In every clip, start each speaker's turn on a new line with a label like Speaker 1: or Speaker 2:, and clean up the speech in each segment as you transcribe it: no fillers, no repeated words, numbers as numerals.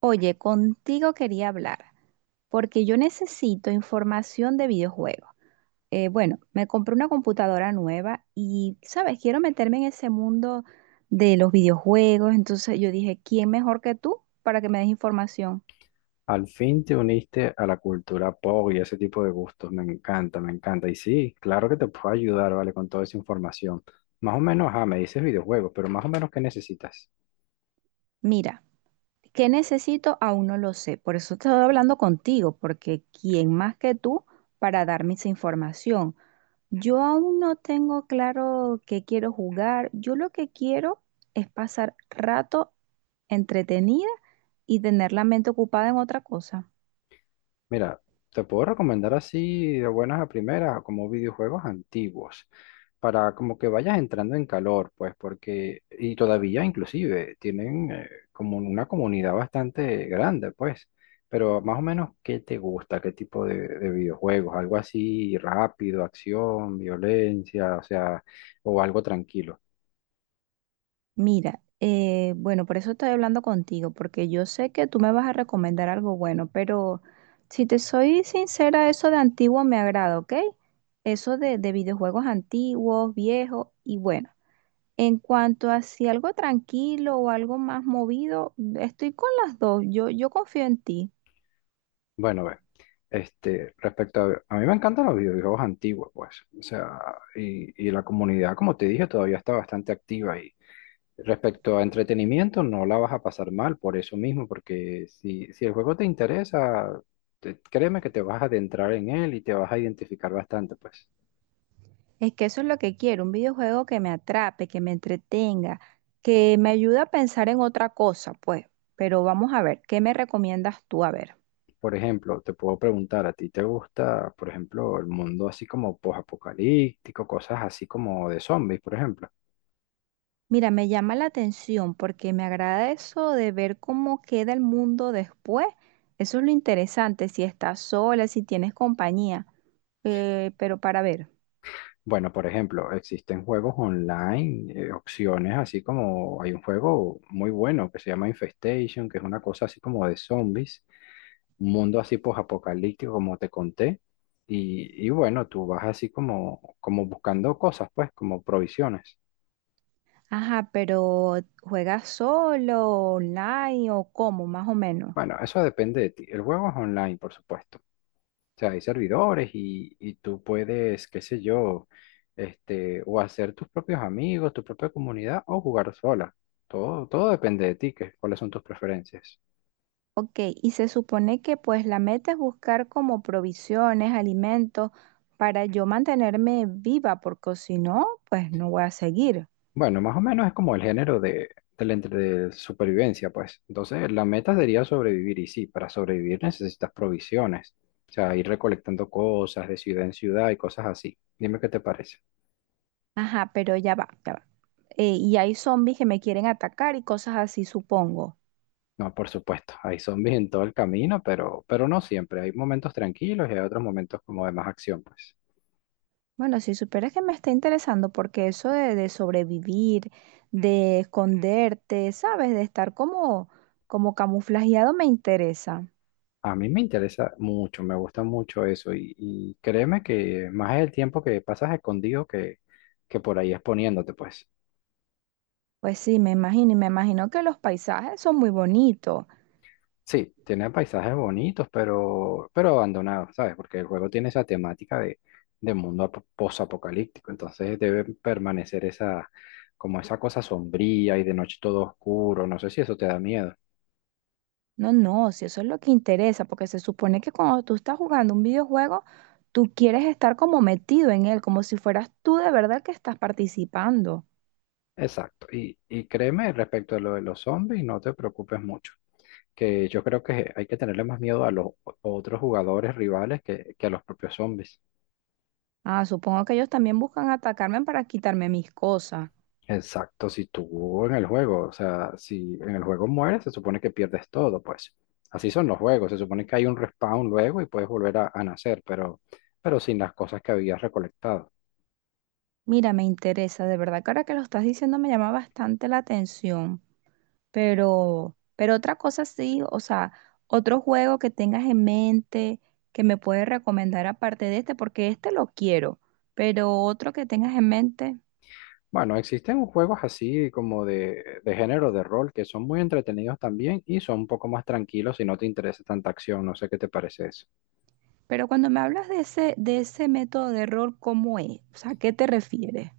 Speaker 1: Oye, contigo quería hablar, porque yo necesito información de videojuegos. Bueno, me compré una computadora nueva y, ¿sabes? Quiero meterme en ese mundo de los videojuegos, entonces yo dije, ¿quién mejor que tú para que me des información?
Speaker 2: Al fin te uniste a la cultura pop y ese tipo de gustos. Me encanta, me encanta. Y sí, claro que te puedo ayudar, ¿vale? Con toda esa información. Más o menos, me dices videojuegos, pero más o menos, ¿qué necesitas?
Speaker 1: Mira, ¿qué necesito? Aún no lo sé, por eso estoy hablando contigo, porque ¿quién más que tú para darme esa información? Yo aún no tengo claro qué quiero jugar. Yo lo que quiero es pasar rato entretenida y tener la mente ocupada en otra cosa.
Speaker 2: Mira, te puedo recomendar así de buenas a primeras como videojuegos antiguos, para como que vayas entrando en calor, pues, porque, y todavía inclusive tienen como una comunidad bastante grande, pues, pero más o menos, ¿qué te gusta? ¿Qué tipo de videojuegos? ¿Algo así rápido, acción, violencia, o sea, o algo tranquilo?
Speaker 1: Mira, bueno, por eso estoy hablando contigo, porque yo sé que tú me vas a recomendar algo bueno, pero si te soy sincera, eso de antiguo me agrada, ¿ok? Eso de videojuegos antiguos, viejos y bueno. En cuanto a si algo tranquilo o algo más movido, estoy con las dos. Yo confío en ti.
Speaker 2: Bueno, ve, este, respecto a mí me encantan los videojuegos antiguos, pues, o sea, y la comunidad, como te dije, todavía está bastante activa y respecto a entretenimiento, no la vas a pasar mal por eso mismo, porque si el juego te interesa, créeme que te vas a adentrar en él y te vas a identificar bastante, pues.
Speaker 1: Es que eso es lo que quiero, un videojuego que me atrape, que me entretenga, que me ayude a pensar en otra cosa, pues. Pero vamos a ver, ¿qué me recomiendas tú? A ver.
Speaker 2: Por ejemplo, te puedo preguntar, ¿a ti te gusta, por ejemplo, el mundo así como post-apocalíptico, cosas así como de zombies, por ejemplo?
Speaker 1: Mira, me llama la atención porque me agrada eso de ver cómo queda el mundo después. Eso es lo interesante, si estás sola, si tienes compañía. Pero para ver.
Speaker 2: Bueno, por ejemplo, existen juegos online, opciones así como hay un juego muy bueno que se llama Infestation, que es una cosa así como de zombies, un mundo así apocalíptico, como te conté, y bueno, tú vas así como, como buscando cosas, pues, como provisiones.
Speaker 1: Ajá, pero ¿juegas solo, online o cómo, más o menos?
Speaker 2: Bueno, eso depende de ti. El juego es online, por supuesto. O sea, hay servidores y tú puedes, qué sé yo, este, o hacer tus propios amigos, tu propia comunidad o jugar sola. Todo depende de ti, que, cuáles son tus preferencias.
Speaker 1: Ok, y se supone que pues la meta es buscar como provisiones, alimentos para yo mantenerme viva, porque si no, pues no voy a seguir.
Speaker 2: Bueno, más o menos es como el género de supervivencia, pues. Entonces, la meta sería sobrevivir y sí, para sobrevivir necesitas provisiones. O sea, ir recolectando cosas de ciudad en ciudad y cosas así. Dime qué te parece.
Speaker 1: Ajá, pero ya va, ya va. Y hay zombies que me quieren atacar y cosas así, supongo.
Speaker 2: No, por supuesto, hay zombies en todo el camino, pero no siempre. Hay momentos tranquilos y hay otros momentos como de más acción, pues.
Speaker 1: Bueno, si supieras que me está interesando, porque eso de sobrevivir, de esconderte, ¿sabes? De estar como, como camuflajeado me interesa.
Speaker 2: A mí me interesa mucho, me gusta mucho eso y créeme que más es el tiempo que pasas escondido que por ahí exponiéndote, pues.
Speaker 1: Pues sí, me imagino, y me imagino que los paisajes son muy bonitos.
Speaker 2: Sí, tiene paisajes bonitos, pero abandonados, ¿sabes? Porque el juego tiene esa temática de, posapocalíptico, entonces debe permanecer esa, como esa cosa sombría y de noche todo oscuro, no sé si eso te da miedo.
Speaker 1: No, no, si eso es lo que interesa, porque se supone que cuando tú estás jugando un videojuego, tú quieres estar como metido en él, como si fueras tú de verdad que estás participando.
Speaker 2: Exacto. Y créeme, respecto a lo de los zombies, no te preocupes mucho, que yo creo que hay que tenerle más miedo a los otros jugadores rivales que a los propios zombies.
Speaker 1: Ah, supongo que ellos también buscan atacarme para quitarme mis cosas.
Speaker 2: Exacto, si tú en el juego, o sea, si en el juego mueres, se supone que pierdes todo, pues. Así son los juegos, se supone que hay un respawn luego y puedes volver a nacer, pero sin las cosas que habías recolectado.
Speaker 1: Mira, me interesa, de verdad que ahora que lo estás diciendo me llama bastante la atención, pero otra cosa sí, o sea, otro juego que tengas en mente que me puedes recomendar aparte de este, porque este lo quiero, pero otro que tengas en mente.
Speaker 2: Bueno, existen juegos así como de género de rol que son muy entretenidos también y son un poco más tranquilos si no te interesa tanta acción, no sé qué te parece eso.
Speaker 1: Pero cuando me hablas de ese método de error, ¿cómo es? O sea, ¿a qué te refieres?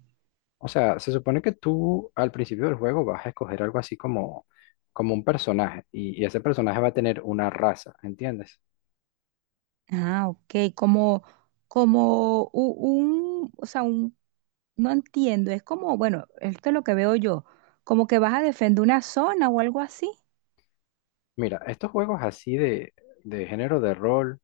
Speaker 2: O sea, se supone que tú al principio del juego vas a escoger algo así como, como un personaje y ese personaje va a tener una raza, ¿entiendes?
Speaker 1: Ah, ok, como, o sea, un, no entiendo, es como, bueno, esto es lo que veo yo, como que vas a defender una zona o algo así.
Speaker 2: Mira, estos juegos así de género de rol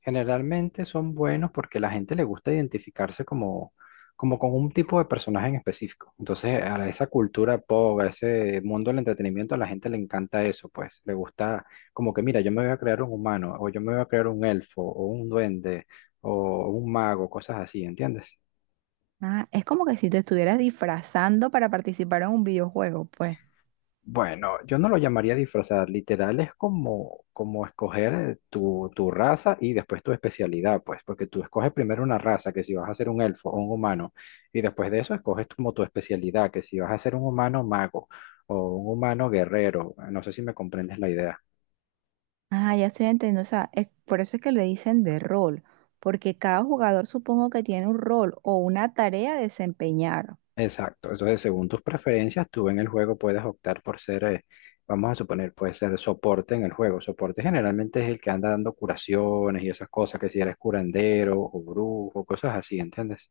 Speaker 2: generalmente son buenos porque la gente le gusta identificarse como, como con un tipo de personaje en específico. Entonces, a esa cultura pop, a ese mundo del entretenimiento, a la gente le encanta eso, pues. Le gusta como que, mira, yo me voy a crear un humano, o yo me voy a crear un elfo, o un duende, o un mago, cosas así, ¿entiendes?
Speaker 1: Ah, es como que si te estuvieras disfrazando para participar en un videojuego, pues.
Speaker 2: Bueno, yo no lo llamaría disfrazar, literal es como, como escoger tu raza y después tu especialidad, pues, porque tú escoges primero una raza, que si vas a ser un elfo o un humano, y después de eso escoges como tu especialidad, que si vas a ser un humano mago o un humano guerrero, no sé si me comprendes la idea.
Speaker 1: Ah, ya estoy entendiendo, o sea, es, por eso es que le dicen de rol, porque cada jugador supongo que tiene un rol o una tarea a desempeñar.
Speaker 2: Exacto, entonces según tus preferencias, tú en el juego puedes optar por ser, vamos a suponer, puede ser soporte en el juego. Soporte generalmente es el que anda dando curaciones y esas cosas, que si eres curandero o brujo, cosas así, ¿entiendes?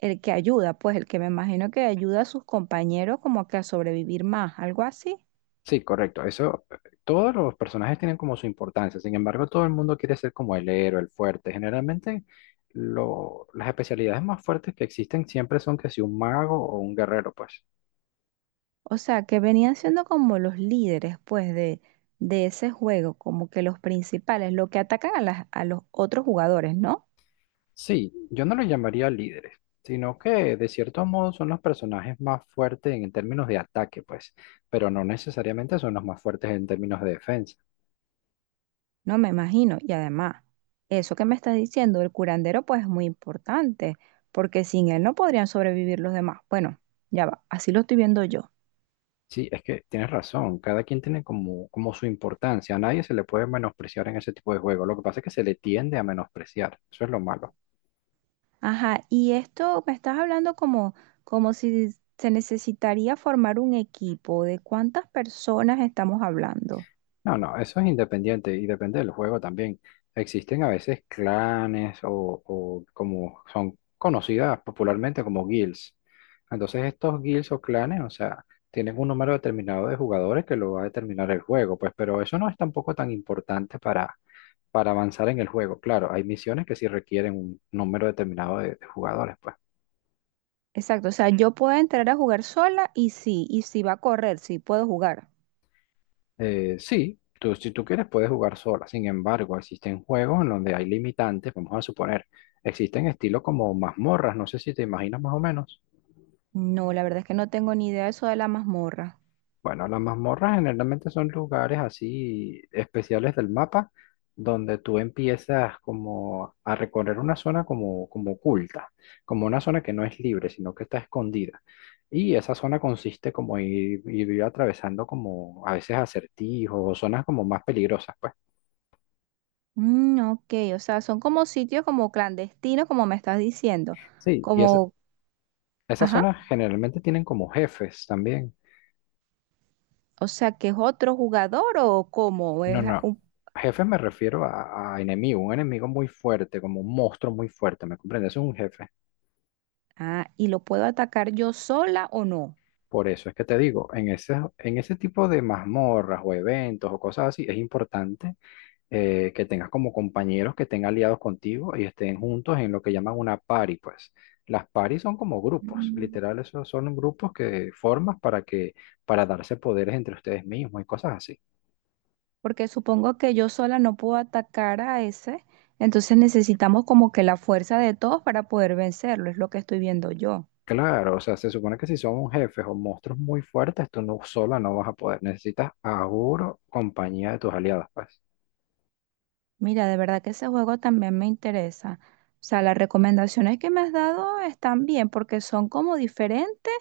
Speaker 1: El que ayuda, pues el que me imagino que ayuda a sus compañeros como que a sobrevivir más, algo así.
Speaker 2: Sí, correcto, eso, todos los personajes tienen como su importancia, sin embargo, todo el mundo quiere ser como el héroe, el fuerte. Generalmente, las especialidades más fuertes que existen siempre son que si un mago o un guerrero, pues.
Speaker 1: O sea, que venían siendo como los líderes, pues, de ese juego, como que los principales, los que atacan a, las, a los otros jugadores, ¿no?
Speaker 2: Sí, yo no los llamaría líderes, sino que de cierto modo son los personajes más fuertes en términos de ataque, pues, pero no necesariamente son los más fuertes en términos de defensa.
Speaker 1: No me imagino. Y además, eso que me estás diciendo, el curandero, pues es muy importante, porque sin él no podrían sobrevivir los demás. Bueno, ya va, así lo estoy viendo yo.
Speaker 2: Sí, es que tienes razón, cada quien tiene como, como su importancia, a nadie se le puede menospreciar en ese tipo de juego, lo que pasa es que se le tiende a menospreciar, eso es lo malo.
Speaker 1: Ajá, y esto me estás hablando como, como si se necesitaría formar un equipo. ¿De cuántas personas estamos hablando?
Speaker 2: No, no, eso es independiente y depende del juego también. Existen a veces clanes o como son conocidas popularmente como guilds. Entonces estos guilds o clanes, o sea, tienen un número determinado de jugadores que lo va a determinar el juego, pues, pero eso no es tampoco tan importante para avanzar en el juego. Claro, hay misiones que sí requieren un número determinado de jugadores, pues.
Speaker 1: Exacto, o sea, yo puedo entrar a jugar sola y sí, y si va a correr, sí, puedo jugar.
Speaker 2: Sí, tú, si tú quieres puedes jugar sola. Sin embargo, existen juegos en donde hay limitantes. Vamos a suponer, existen estilos como mazmorras. No sé si te imaginas más o menos.
Speaker 1: No, la verdad es que no tengo ni idea de eso de la mazmorra.
Speaker 2: Bueno, las mazmorras generalmente son lugares así especiales del mapa donde tú empiezas como a recorrer una zona como, como oculta, como una zona que no es libre, sino que está escondida. Y esa zona consiste como ir atravesando como a veces acertijos o zonas como más peligrosas, pues.
Speaker 1: Mm, ok, o sea, son como sitios como clandestinos, como me estás diciendo.
Speaker 2: Sí, y esa
Speaker 1: Como,
Speaker 2: esas
Speaker 1: ajá,
Speaker 2: zonas generalmente tienen como jefes también.
Speaker 1: o sea, que es otro jugador o cómo
Speaker 2: No,
Speaker 1: es
Speaker 2: no.
Speaker 1: un-
Speaker 2: Jefes me refiero a enemigo, un enemigo muy fuerte, como un monstruo muy fuerte, ¿me comprendes? Es un jefe.
Speaker 1: Ah, y lo puedo atacar yo sola o no.
Speaker 2: Por eso es que te digo, en ese tipo de mazmorras o eventos o cosas así, es importante que tengas como compañeros que estén aliados contigo y estén juntos en lo que llaman una party, pues. Las paris son como grupos,
Speaker 1: Mm.
Speaker 2: literal, esos son grupos que formas para que, para darse poderes entre ustedes mismos y cosas así.
Speaker 1: Porque supongo que yo sola no puedo atacar a ese, entonces necesitamos como que la fuerza de todos para poder vencerlo, es lo que estoy viendo yo.
Speaker 2: Claro, o sea, se supone que si son jefes o monstruos muy fuertes, tú no sola no vas a poder. Necesitas seguro compañía de tus aliados, pues.
Speaker 1: Mira, de verdad que ese juego también me interesa. O sea, las recomendaciones que me has dado están bien porque son como diferentes,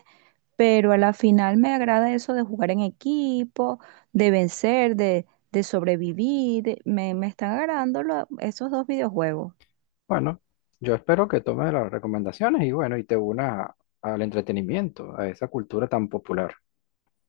Speaker 1: pero a la final me agrada eso de jugar en equipo, de vencer, de sobrevivir. Me están agradando esos dos videojuegos.
Speaker 2: Bueno, yo espero que tomes las recomendaciones y bueno, y te unas al entretenimiento, a esa cultura tan popular.